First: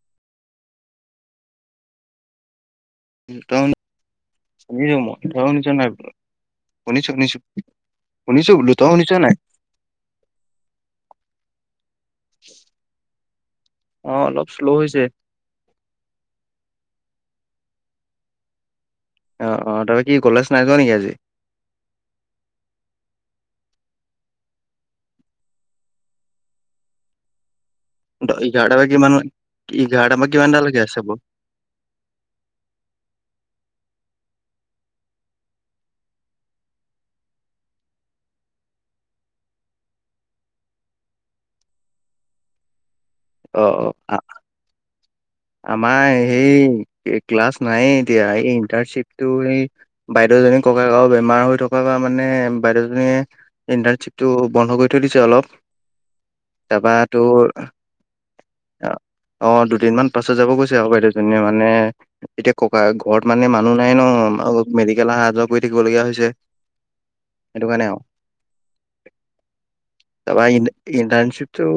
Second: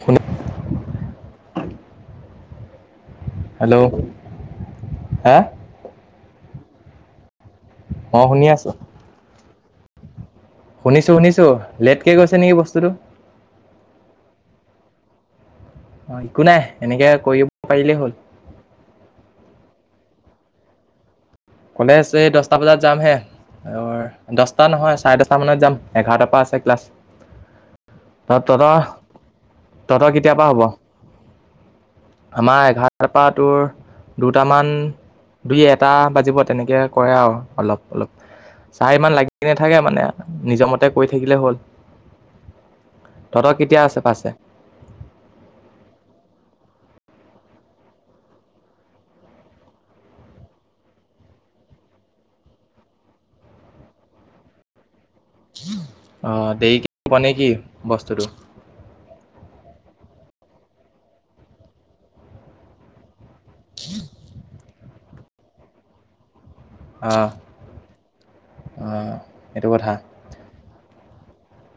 শুনা- তয় শুনিছ, শুনিছো মই হা তয় শুনিছো নাই? শুনিছো শুনিছো। অ শুনি শুনিছো আছো বোলো, তই শুনিছ নাই? শুনিছোঁ শুনিছোঁ, লেটকে গৈছে নেকি বস্তুটো? অঁ অলপ শ্লৌ হৈছে। অঁ একো নাই এনেকে কৰিব পাৰিলে হ'ল। অঁ অঁ তয় কি কলেজ নাই যোৱা নেকি আজি? কলেজ এই দচটা বজাত যাম হে। অঁ দচটা নহয়, চাৰে দচটা মানত যাম এঘাৰটাৰ পৰা আছে ক্লাছ। ত দ তহঁতৰ ইঘাৰটাৰ পৰা কিমানটা তহঁতৰ এঘাৰটাৰ পৰা কেতিয়াৰ হ'ব কিমানটালেকে আছে ব- আমাৰ এঘাৰটাৰ পা টোৰ দুটামান- দুই এটা বাজিব তেনেকে কৰে আৰু অলপ অলপ। চাৰে ইমান লাগি নাথাকে মানে নিজৰ মতে কৰি থাকিলে হ'ল। তহঁতৰ অ কেতিয়া অ আছে আ- পাছে? আমাৰ সেই ক্লাছ নাই এতিয়া এই ইণ্টাৰণশ্বিপটো সেই বাইদেউজনীৰ ককাকৰ বেমাৰ হৈ থকাৰ পা মানে বাইদেউজনীয়ে ইণ্টাৰ্শ্বিপটো বন্ধ কৰি থৈ দিছে অলপ। অ', দেৰিকে তাৰপৰা হ'ব তোৰ নেকি বস্তুটো? অ', দুদিনমান পাছত যাব কৈছে আৰু বাইদেউজনীয়ে মানে এতিয়া ককা ঘৰত মানে মানুহ নাই ন মেডিকেল অহা যোৱা কৰি থাকিবলগীয়া হৈছে। অ', সেইটো কাৰণে আৰু অ', এইটো কথা। তাৰ ইণ্টাৰ্ণশ্বিপটো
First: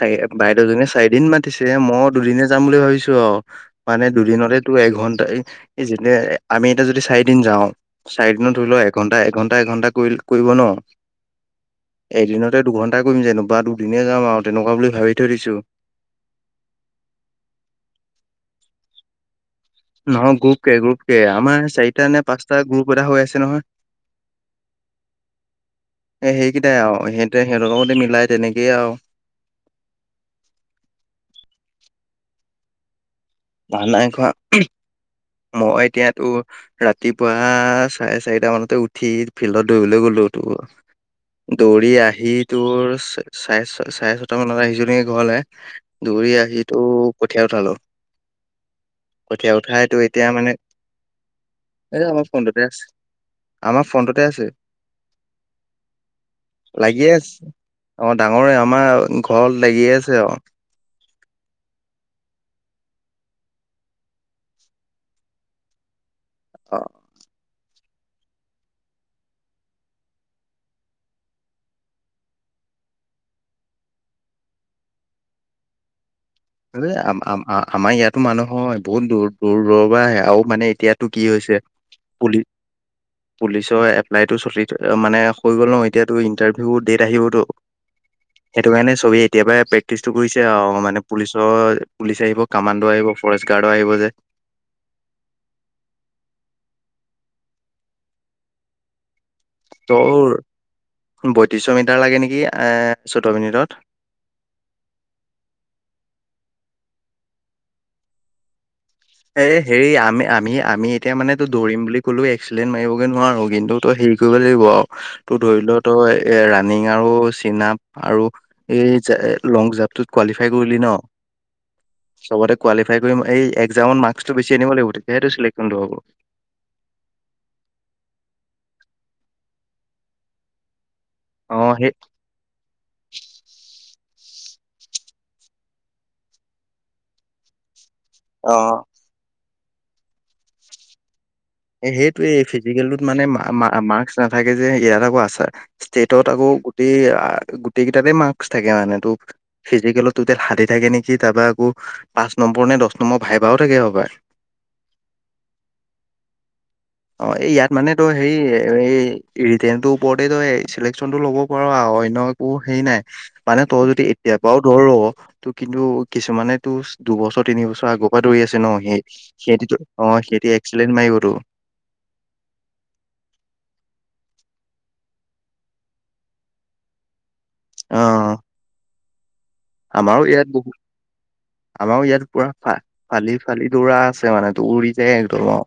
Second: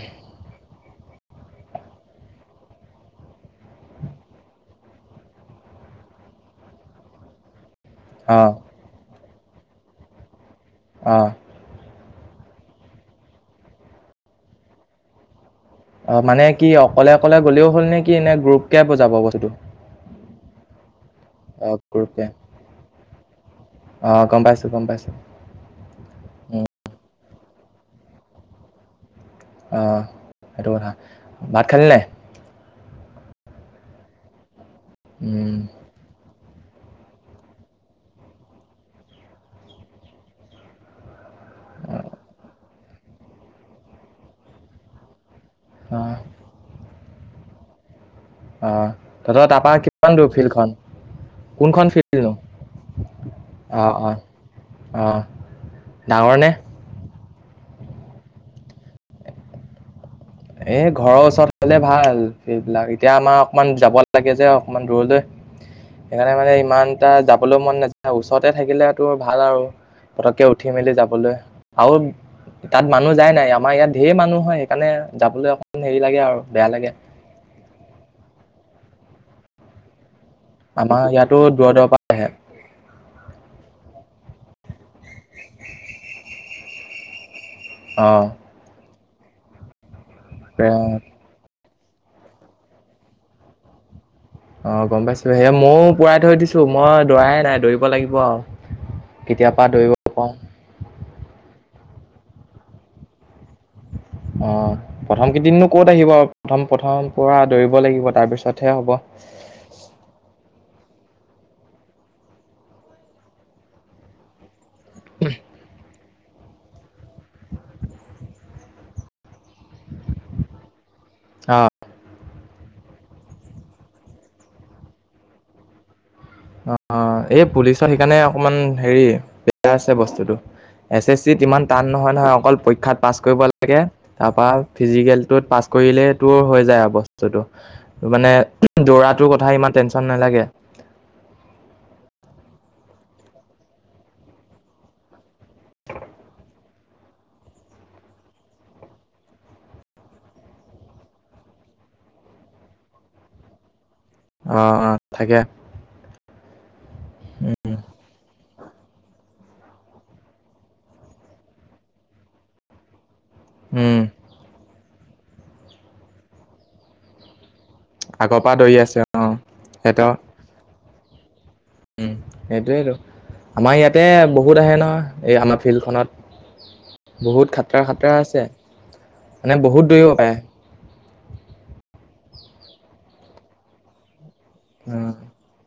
চাগে বাইদেউজনীয়ে চাৰিদিন মাতিছে মই দুদিনে যাম বুলি ভাবিছো আৰু। মানে দুদিনতো এঘন্টাই যে আমি এতিয়া যদি চাৰিদিন যাওঁ। চাৰিদিনত অ', ধৰি লোৱা এঘণ্টা এঘণ্টা এঘণ্টা কৰি কৰিব ন। অ'। এদিনতে দুঘণ্টাই কৰিম যেনিবা দুদিনেই যাম আৰু তেনেকুৱা বুলি ভাবি থৈ দিছোঁ। অ', মানে কি অকলে অকলে গ'লেও হ'ল নে কি এনে গ্ৰুপ কে বজাব বস্তুটো? নহয় গ্ৰুপকে গ্ৰুপ কে আমাৰ অ', চাৰিটা নে গ্ৰুপকে পাঁচটা গ্ৰুপ এটা হৈ আছে নহয়। অ', গম পাইছোঁ, গম পাইছোঁ এ সেইকেইটাই আৰু সেইটোৱে সিহঁতৰ লগতে মিলাই তেনেকেই আৰু। অ', সেইটো কথা, ভাত খালি নাই? ভাত নাই খোৱা উম, মই এতিয়া তোৰ ৰাতিপুৱা চাৰে চাৰিটা মানতে উঠি ফিল্ডত দৌৰিবলৈ গ'লো তোৰ। দৌৰি আহি তোৰ চাৰে-ছ-চাৰে ছটা মানত আহিছোঁ নেকি ঘৰলৈ। অ', দৌৰি আহি তোৰ কঠিয়া উঠালো। অ', তহঁতৰ কঠীয়া তাৰপৰা উঠাই তো কিমান দূৰ এতিয়া মানে ফিল্ডখন? কোনখন এ আমাৰ ফিল্ডনো? ফোনটোতে আছে আমাৰ অ' অ' ফোনটোতে আছে অ'। ডাঙৰনে? লাগিয়েই আছে, অ' ডাঙৰেই আমাৰ ঘৰত লাগিয়েই আছে আৰু। এই ঘৰৰ ওচৰত হ'লে ভাল সেইবিলাক, এতিয়া আমাৰ অকমান যাব লাগে যে অকণমান দূৰলৈ। সেইকাৰণে মানে অ ইমান এটা যাবলৈ মন নাযায়, ওচৰতে থাকিলেতো ভাল আৰু। পতককে উঠি মেলি যাবলৈ আৰু তাত মানুহ যায় নাই? আমাৰ ইয়াত ঢেৰ মানুহ হয় সেইকাৰণে যাবলৈ অকমান হেৰি লাগে আৰু। বেয়া লাগে। আ-আমাৰ ইয়াতো মানুহ হয় বহুত দূৰ দূৰ দূৰৰ পৰা আহে, আৰু মানে এতিয়াতো আমাৰ কি ইয়াতো হৈছে দূৰ দূৰৰ পৰা আহে। পুলি পুলিচৰ এপ্লাইটো চলি থ মানে হৈ গ'ল ন, এতিয়াতো ইণ্টাৰভিউ ডেট আহিবতো। অ'। সেইটোকাৰণে চবেই এতিয়াৰ পৰাই প্ৰেক্টিচটো কৰিছে আৰু মানে। পুলিচৰ পুলিচ আহিব কামাণ্ডো আহিব ফৰেষ্ট গাৰ্ডো আহিব যে। অ', গম পাইছোঁ সেই ময়ো পুৰাই থৈ দিছোঁ মই দৌৰাহে নাই, দৌৰিব লাগিব আৰু। কেতিয়াপা দৌৰি তোৰ বয়ত্ৰিশ মিটাৰ লাগে নেকি এ চৈধ্য মিনিটত। অ'। প্ৰথম কেইদিননো ক'ত আহিব প্ৰথম প্ৰথম পুৰা দৌৰিব লাগিব তাৰপিছতহে হ'ব। এই হেৰি আমি আমি আমি এতিয়া মানে দৌৰিম বুলি ক'লেও এক্সিডেণ্ট মাৰিবগৈ নোৱাৰোঁ। কিন্তু তোৰ হেৰি কৰিব লাগিব। তোৰ ধৰি ল তই এই ৰাণিং আৰু চিন আপ আৰু এই লং জাপটোত কোৱালিফাই কৰিলি ন। অ'। চবতে কোৱালিফাই কৰিম, এই একজামৰ মাৰ্কছটো বেছি আনিব লাগিব, তেতিয়াহে তোৰ চিলেকমেনটো হ'ব। অ'‌ এই পুলিচৰ সেইকাৰণে অকমান হেৰি, বেয়া আছে বস্তুটো, এ এছ চিট অ ইমান টান সেই নহয় নহয়, অকল পৰীক্ষাত পাছ কৰিব লাগে, তাৰপা ফিজিকেলটোত পাছ কৰিলেই তোৰ হৈ যায় আৰু বস্তুটো। মানে অ দৌৰাটোৰ কথা ইমান টেনচন নালাগে। এই সেইটোৱেই, এই ফিজিকেলটোত মানে মাৰ্কচ নাথাকে যে, ইয়াত আকৌ আছে। ষ্টেটত আকৌ গোটেই আ' গোটেই কেইটাতে মাৰ্কচ থাকে, মানে তোৰ ফিজিকেলত টুটেল ষাঠি থাকে নেকি? তাৰপা আকৌ পাঁচ নম্বৰ নে দহ নম্বৰ ভাইবাও থাকে হপাই। অ', অ' থাকে। অ' এই ইয়াত মানে তোৰ হেৰি এই ৰিতেনটোৰ ওপৰতেই তই চিলেকচনতটো ল'ব পাৰ আৰু, অন্য একো হেৰি নাই, মানে তই উম যদি এতিয়াৰ পৰাও দৌৰ' তোৰ কিন্তু কিছুমানে তোৰ দুবছৰ তিনিবছৰ আগৰ পৰা দৌৰি আছে ন, সেই সিহতিতো সিহঁতৰ অ' সিহতি এক্সেলেণ্ট মাৰিবতো। উম, সেইটোৱেই টো। আমাৰ ইয়াতেই বহুত আহে নহয়, এই আমাৰ ফিল্ডখনত। বহুত খাটৰা, অ খাটৰা আছে। মানে বহুত দৌৰিব আমাৰো পাৰে ইয়াত বহুত, আমাৰো ইয়াত পুৰা ফ-ফালি ফালি দৌৰা আছে মানে। তো উৰি যায় অ' একদম আ'।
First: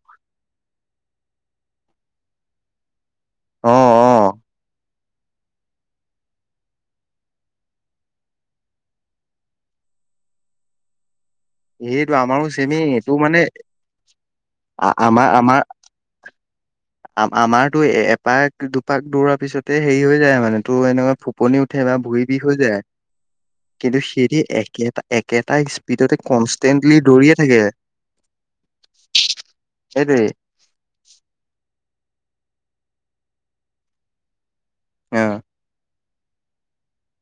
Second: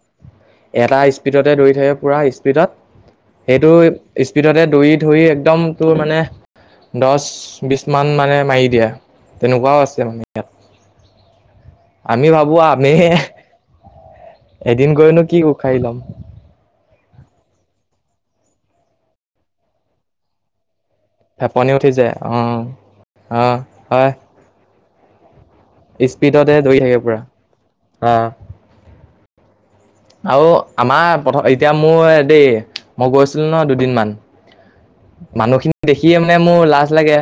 এটা স্পীডতেই দৌৰি থাকে পোৰা স্পীডত, সেইটো অ অ স্পীডতেই দৌৰি ধৌৰি একদম তোৰ মানে দহ বিছ মান মানে মাৰি দিয়ে, তেনেকুৱাও আছে মানে ইয়াত। সেইটো আমি আমাৰো ভাবো চেমি আমিহে এইটো মানে এদিন আ- গৈনো কি উখাৰি ল'ম। আ-আমাৰতো এপাক দুপাক দৌৰাৰ পিছতে হেৰি হৈ যায় মানে, তোৰ এনেকুৱা ফোপনি ফেপনি উঠে উঠি বা যায় ভৰি অ বিষ হৈ যায়, অ কিন্তু হয় সেই দি একেটা একেটাই ইচ স্পীডতে দৌৰি থাকে কনষ্টেন্টলি পুৰা। দৌৰিয়ে থাকে। অ' সেইটোৱে আৰু আমাৰ প্ৰথম এতিয়া মোৰ দেই, মই গৈছিলো ন দুদিনমান। অ মানুহখিনি দেখিয়ে মানে মোৰ লাজ লাগে,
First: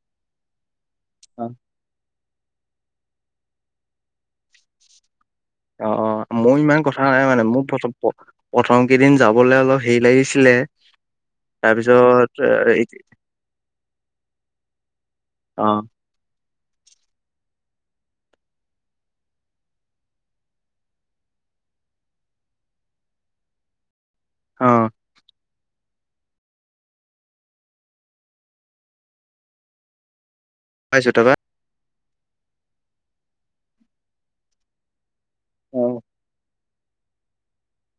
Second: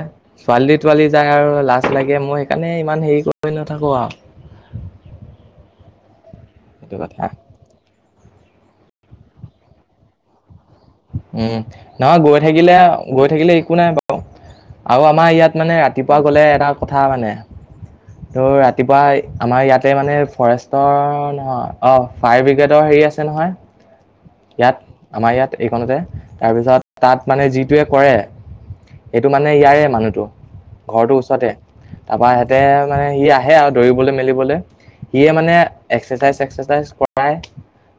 ছোৱালী তোৱালী যায় আৰু লাজ লাগে মই সেইকাৰণে ইমান হেৰি কৰি নাথাকো আৰু। অ', অ' মোৰ ইমান কথা নাই মানে মোৰ ফতক প্ৰথম কেইদিন যাবলৈ অলপ হেৰি লাগিছিলে উম, নহয় গৈ তাৰপিছত থাকিলে এ- গৈ থাকিলে একো নাই বাৰু আৰু আমাৰ ইয়াত অ মানে ৰাতি ৰাতিপুৱা গ'লে এটা কথা মানে তোৰ ৰাতিপুৱা আমাৰ ইয়াতে মানে ফৰেষ্টৰ নহয় অ' ফায়াৰ ব্ৰিগেডৰ হেৰি আছে নহয়। অ ইয়াত আমাৰ ইয়াত। এইকনতে‌ তাৰপিছত তাত মানে যিটোৱে কৰে সেইটো মানে ইয়াৰে মানুহটো পাইছো ঘৰটোৰ তাৰপা ওচৰতে। তাৰপা সিহতে মানে সি আহে আৰু দৌৰিবলৈ মেলিবলৈ। সিয়ে মানে অ এক্সাৰচাইজ চ্চাইজ কৰ কৰাই,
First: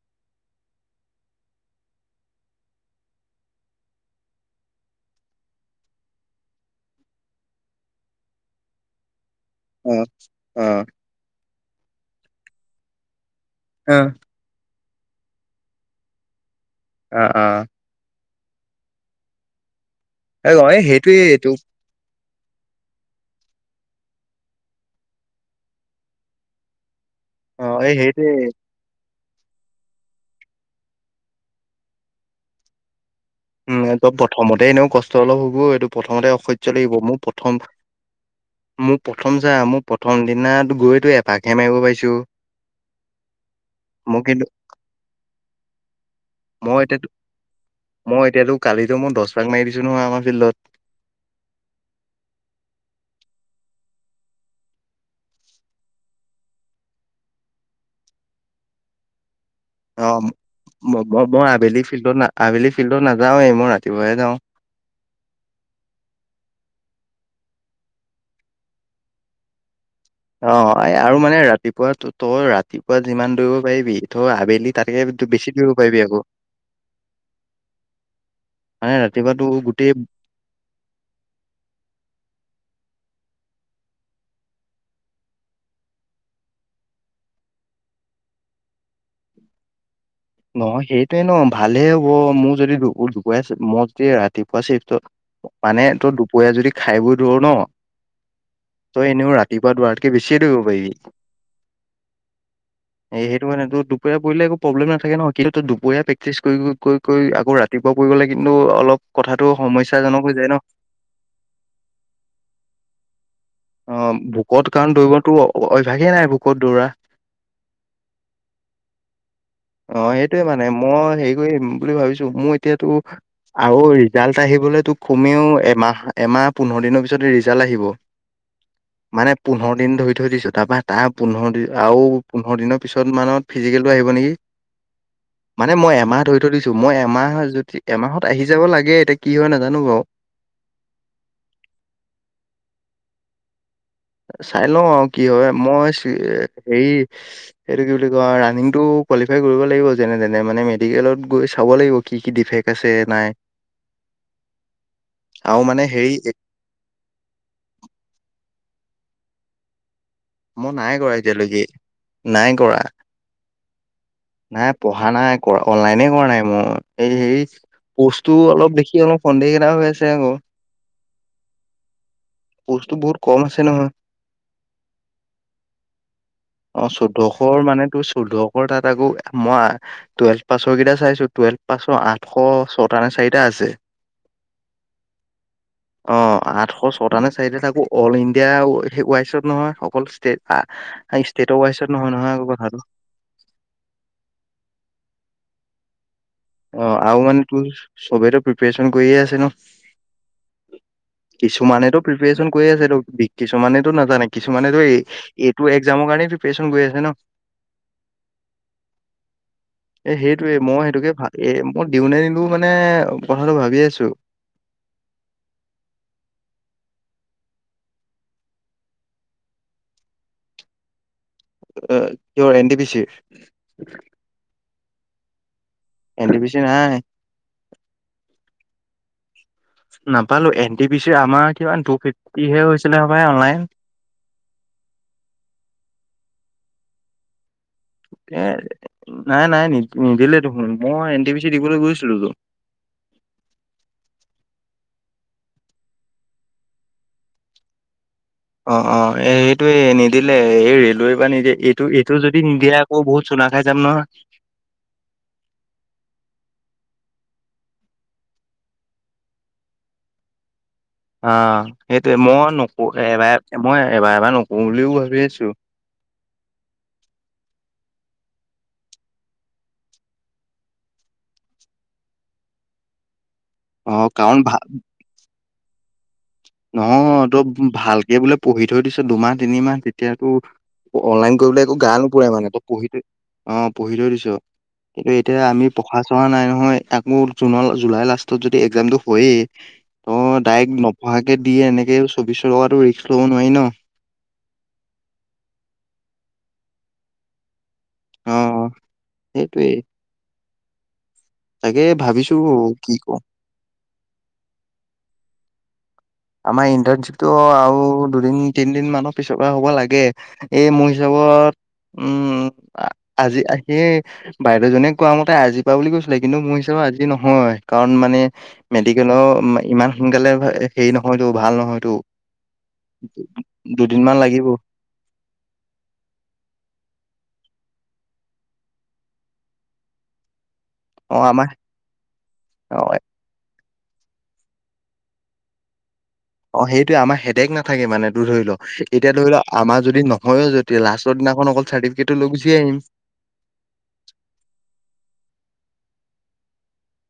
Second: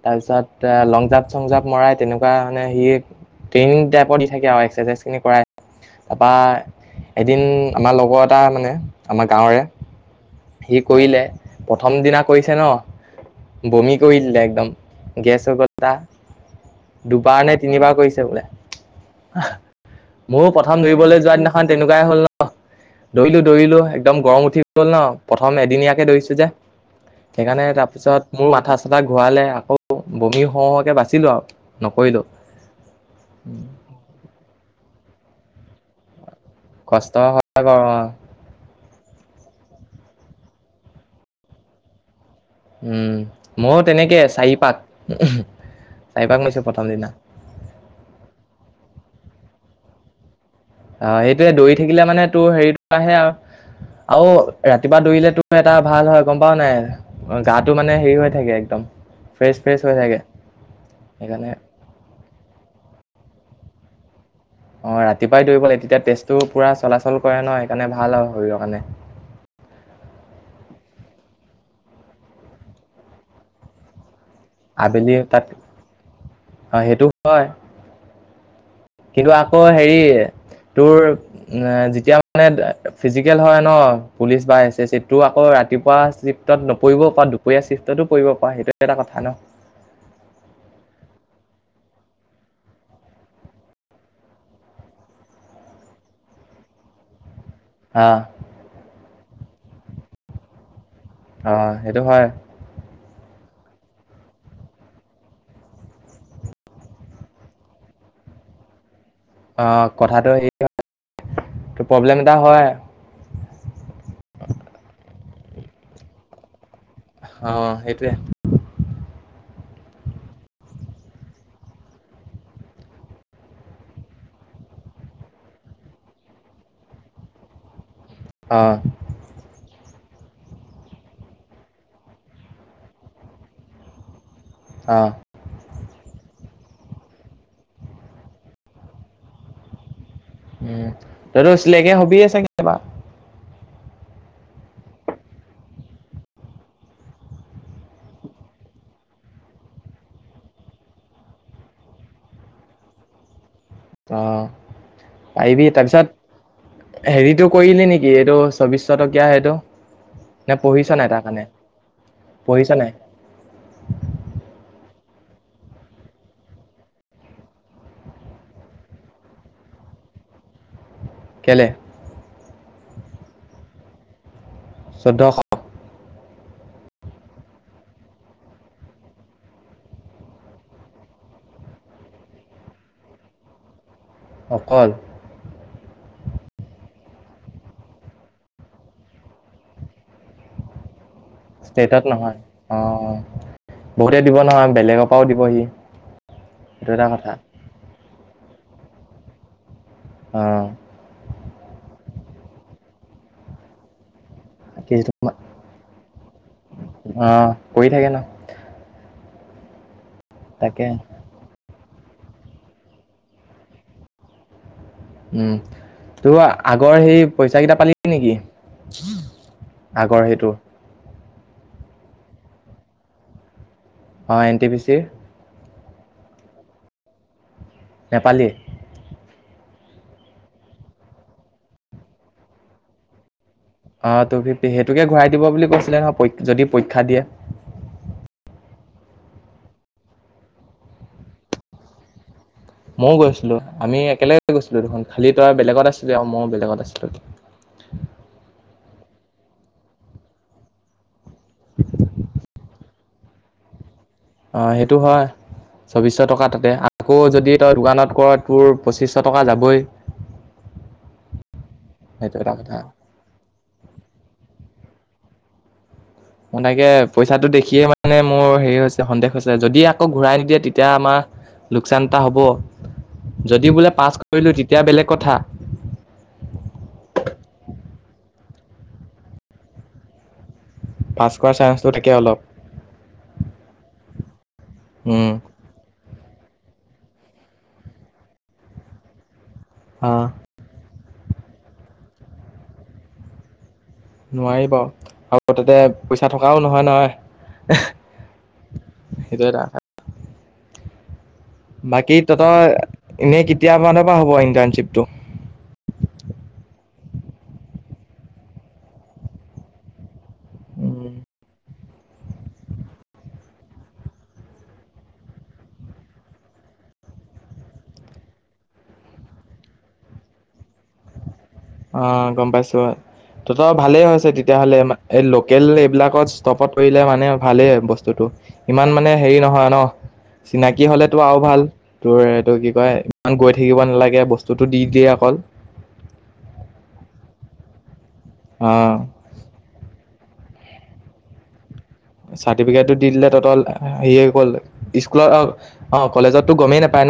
তাৰপিছত লং জাপ চং জাপ মৰাই তেনেকুৱা। তাৰ মানে সি ট্ৰেইনিং টাইপৰ দি থাকে আৰু এক্সাৰচাইজ খিনি কৰা। তাৰপৰা এদিন আমাৰ লগৰ এটা মানে আমাৰ গাঁওৰে। অ সি অ কৰিলে প্ৰথম দিনা কৰিছে ন। অ বমি কৰিদিলে একদম গেছ হৈ গলা তাৰ। অ অ দুবাৰ নে তিনিবাৰ কৰিছে বোলে, ময়ো এই অ এই প্ৰথম দৌৰিবলৈ সেইটোৱে যোৱা এইটো দিনাখন তেনেকুৱাই হ'ল ন। দৰিলো, দৰিলো একদম গৰম উঠি গল ন, প্ৰথম এদিনীয়াকে দৰিছো যে। সেইকাৰণে অ তাৰ এই সেইটোৱে পিছত মোৰ মাথা-চাথা ঘূৰালে আকৌ বমি হও হওঁকে বাচিলোঁ আৰু। নকৰিলোঁ। উম, এহেত প্ৰথমতে এনেও কষ্ট অলপ হ'বই এইটো প্ৰথমতে অসহ্য লাগিব কষ্ট মোৰ হয় প্ৰথম বাৰু অ মোৰ প্ৰথম যাই আ মোৰ প্ৰথম দিনাত গৈতো এপাকহে মাৰিব পাইছোঁ। উম, মইও তেনেকে চাৰিপাক, চাৰিপাক মাৰিছোঁ মই প্ৰথম এতিয়া দিনা। মই এতিয়াতো কালিতো মই দছপাক মাৰি দিছো নহয় আমাৰ ফিল্ডত। অ'সেইটোৱে দৌৰি থাকিলে মানে তোৰ হেৰিটো আহে আ আৰু ৰাতিপুৱা দৌৰিলে তোৰ এটা ভাল হয় গম পাওঁ নাই অ' গাটো মানে হেৰি হৈ থাকে একদম ফ্ৰেছ, ফ্ৰেছ হৈ থাকে অ' ম-ম-মই সেইকাৰণে আবেলি ফিল্ডত না আবেলি ফিল্ডত নাযাওৱেই মই ৰাতিপুৱাহে যাওঁ। অ' ৰাতিপুৱাই দৌৰিব লাগে তেতিয়া তেজটো পুৰা চলাচল কৰে নহয় সেইকাৰণে ভাল আৰু শৰীৰৰ কাৰণে। অ' এ আৰু মানে ৰাতিপুৱা ত-তই ৰাতিপুৱা যিমান দৌৰিব পাৰিবি তই আবেল লি তাতকে আবেলি [unintelligible] তাত বেছি দৌৰিব পাৰিবি আকৌ। অ সেইটো হয় মানে কিন্তু ৰাতিপুৱা তোৰ আকৌ গোটেই হেৰি তোৰ যেতিয়া মানে ফিজিকেল হয় ন, পুলিচ বা এছ এছ চি ত, তোৰ আকৌ ৰাতিপুৱা স্লিপ টত নপৰিব পৰা দুপৰীয়া চিফটতো পৰিব পাৰ সেইটো এটা কথা ন'। নহয় সেইটোৱে ন' ভালহে হ'ব মোৰ যদি দু-দুপৰীয়া চিফ্ট মই যদি ৰাতিপুৱা চিফটত মানে তোৰ দুপৰীয়া যদি খাই বৈ দৌৰ ন' আহ, ত' এনেও ৰাতিপুৱা দৌৰাতকে বেছিয়ে দৌৰিব পাৰিবি। অ' সেইটো হয়। এ সেইটো মানে তোৰ দুপৰীয়া পৰিলে একো প্ৰবলেমে থাকে ন' কিন্তু তই দুপৰীয়া প্ৰেক্টিছ কৰি-কৰি- কৰি -কৰি আক ৰাতিপুৱা কৰিবলে কিন্তু অলপ কথাটো সমস্যাজনক হৈ যায় ন? টো প্ৰব্লেম এটা হয়। অ'ভোকত কাৰণ দৌৰিবতো অভ্যাসে নাই ভোকত দৌৰা। অ'সেইটোৱে। অ' সেইটোয়ে মানে মই হেৰি কৰিম বুলি ভাবিছো মোৰ এতিয়াতো আৰু ৰিজাল্ট আহিবলৈ তো কমেও এমাহ, এমাহ পোন্ধৰ দিনৰ পিছতে ৰিজাল্ট আহিব। অ', মানে পোন্ধৰ দিন ধৰি থৈ দিছো তাৰপা তাৰ পোন্ধৰ দিন আৰু পোন্ধৰ দিনৰ পিছত মানত ফিজিকেলটো আহিব নেকি? অ', মানে মই এমাহ ধৰি থৈ দিছো মই এমাহ যদি এমাহত আহি যাব লাগে এতিয়া কি হয় নাজানো বাৰু। উম, তইতো ছিলেকে হবিয়ে চাগে এইবাৰ। চাই লওঁ আৰু কি হয় মই চি হেৰি এইটো কি বুলি কয় ৰানিংটো কোৱালিফাই কৰিব লাগিব যেনে তেনে মানে মেডিকেলত গৈ চাব লাগিব কি, কি ডিফেক্ট আছে নাই। অ' আৰু আহিবি মানে হেৰি তাৰপিছত হেৰিটো কৰিলি নেকি এইটো চৌব্বিছ টকীয়া সেটো? তে মই পঢ়িছ নাই কৰা তাৰ কাৰণে এতিয়ালৈকে পঢ়িছ নাই? নাই পঢ়া নাই কৰা অনলাইনে কৰা নাই মোৰ এই হেইচ কোৰ্চ টো অলপ দেখি অলপ সন্দেহকেইটা হৈ আছে আকৌ। কেলে? পোষ্ট বহুত কম আছে নহয়। চৈধ্যশ। অ', চৈধ্যশৰ মানে তোৰ চৈধ্যশ তাত আকৌ, মই আ টুৱেলভ পাছৰ কেইটা চাইছোঁ, টুৱেলভ পাছৰ আঠশ ছটা নে চাৰিটা আছে। অকল? অ', আঠশ চ টা নে চাইতা তাকো অল ইণ্ডিয়া ৱাইছত নহয়, অকলো ষ্টেট আ ষ্টেটৰ ৱাইছত ষ্টেটত নহয় নহয় আক' কথাটো। অঁ বহুতে দিব নহয়, বেলেগৰ পৰাও দিবহি। অ', আৰু মানে তোৰ চবেইটো প্ৰিপ্ৰেচন কৰিয়ে আছে ন। অ'। কিছুমানেটো প্ৰিপ্ৰেচন কৰি আছে, টো কিছুমানেতো নাজানে। কিছুমানেতো কি তোমা- এই-এইটো এক্জামৰ কাৰণে প্ৰিপ্ৰেচন কৰি আছে ন। অঁ কৰি থাকে ন এ সেইটোৱে মই তাকে সেইটোকে ভা এ, মই দিওঁ নে নিদো মানে কথাটো ভাবি আছোঁ‌। উম, তোৰ আগৰ সেই পইচা কিটা পালি নেকি? আগৰ সেইটো। এ, কিহৰ এন টি পি চিৰ? অ', এন টি পি চিৰ? এন্টি পি ছিৰ নাই। নেপালি? নাপালোঁ‌, এনটি পি চিৰ আমাৰ কিমান, টু ফিফটিহে হৈছিলে হপায় অনলাইন। অ', টু ফিফটি, সেইটোকে ঘূৰাই দিব বুলি কৈছিলে নহয় প যদি পৰীক্ষা দিয়ে। এ, নাই নাই, নি-নিদিলে দেখোন, মই এন টি পি চি দিবলৈ গৈছিলোঁ টো। ময়ও গৈছিলো, আমি একেলগে গৈছিলোঁ‌ দেখোন, খালি তই বেলেগত আছিলি আৰু ময়ো বেলেগত আছিলো। অ'-অ', এইটোৱে নিদিলে, এই ৰেলৱে পৰা নিদিয়ে, এইটো-এইটো যদি নিদিয়ে আকৌ কৌ বহুতুু চুঙা খায় যাম নহয়। অ', সেইটো হয়। চৌবিছশ টকা, তাতে আকৌ যদি তই দোকানত কৰ তোৰ পঁচিছশ টকা যাবই। [inaudible] অ', সেইটোয়ে সেইটো মই এটা কথা নকো, এবাৰ মই এবাৰ এবাৰ নকৰো বুলিও ভাবি আছোঁ‌। তাকে পইচাটো দেখিয়ে মানে মোৰ হেৰি হৈছে, সন্দেহ হৈছে, যদি আকৌ ঘূৰাই নিদিয়ে তেতিয়া আমাৰ লোকচান এটা হ'ব, যদি বোলে অ পাছ কাৰণ কৰিলোঁ ভাল তেতিয়া বেলেগ কথা। নহ, তই ভালকে বোলে পঢ়ি থৈ দিছ দুমাহ, তিনিমাহ তেতিয়াতো পাছ অনলাইন কৰাৰ কৰিবলৈ একো চান্সটো গা থাকে নোপোৰে অলপ মানে, তই পঢ়ি থৈ অ', পঢ়ি থৈ দিছ কিন্তু, উম এতিয়া আমি পঢ়া-চহা নাই নহয়, আকৌ জুনৰ লা-জুলাই লাষ্টত যদি একজামটো হয়েই। ত অ'। ডাইৰেক্ট নপঢ়াকৈ দিয়ে এনেকৈ চৌবিশ টকাটো ৰিক্স ল'ব নোৱাৰি ন'। নোৱাৰি বাৰু, আৰু তাতে পইচা থকাও নহয় নহয়। অ সেইটো এটা সেইটোৱে কথা। তাকে বাকী ভাবিছো তহঁতৰ, কি কওঁ এনেই কেতিয়া মানৰ পৰা হ'ব ইণ্টাৰণশ্বিপটো? আমাৰ ইণ্টাৰ্ণশ্বিপতো আৰু দুদিন, তিনদিন মানৰ পিছৰ পৰা হ'ব লাগে। এই মোৰ হিচাপত, উম, আ-আজি আজিয়ে বাইদেউ জনীয়ে কোৱা মতে আজি পা বুলি কৈছিলে, কিন্তু মোৰ হিচাপে আজি নহয় কাৰণ, মানে মেডিকেলৰ ইমান সোনকালে হেৰি নহয়তো, ভাল নহয়। অ', গ'ম পাইছোঁ, তহঁতৰ ভালে দুদিনমান হৈছে লাগিব তেতিয়াহ'লে এইলোকেল এইবিলাকত ষ্টপত কৰিলে মানে ভালেই বস্তুটো। ইমান মানে হেৰি নহয় ন' চিনাকি অ হ'লেতো আৰু আমাৰ ভাল তোৰ এইটো কি অ কয় ইমান গৈ থাকিব নালাগে, বস্তুতটো দি দিয়ে অকল। অ', সেইটোয়ে আমাৰ হেডেক নাথাকে মানে তোৰ ধৰি লও অ', এতিয়া ধৰি লোৱা আমাৰ যদি নহয়ও যদি, লাষ্টৰ দিনাখন অকল চাৰ্টিফিকেট চাৰ্টিফিকেটো দি দিলে তহঁতৰ হেৰি হৈ গ'ল স্কুলত অ', কলেজতটো গমেই নাপায়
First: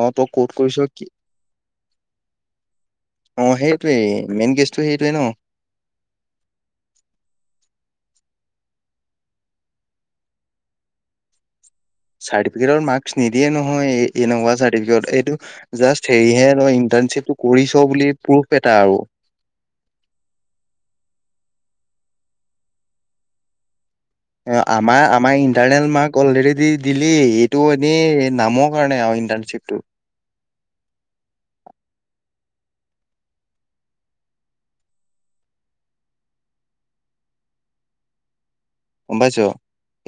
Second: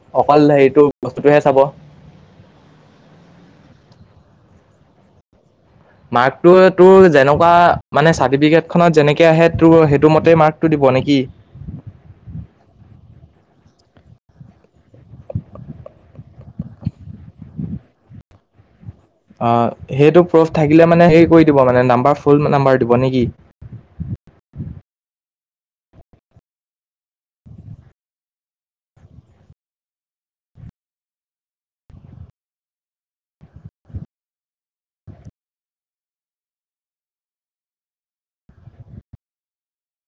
অ তই অকল ক'ত কৰিছ হেৰিটো কি বস্তুটোহে চাব। অ', সেইটোৱে মেইন কেছটো সেইটোৱে ন'। মাৰ্কটো তোৰ যেনেকুৱা মানে, চাৰ্টিফিকেটখনত যেনেকে আহে তোৰ সেইটো মতেই মাৰ্কটো দিব নেকি? চাৰ্টিফিকেটত মাৰ্ক্স নিদিয়ে নহয়, এনেকুৱা চাৰ্টিফিকত এইটো জাষ্ট হেৰিহে ইন্টাৰ্নশ্বিপটো কৰিছ বুলি প্ৰুফ এটা আৰু। অ', সেইটো প্ৰুফ থাকিলে মানে হেৰি কৰি দিব মানে নাম্বাৰ ফুল নাম্বাৰ দিব নেকি? আমাৰ আমাৰ ইণ্টাৰনেল মাৰ্ক অলৰেডি দি দিলেই এইটো এনেই নামৰ কাৰণে আৰু। ইণ্টানশ্বিপটো। গ'ম পাইছ?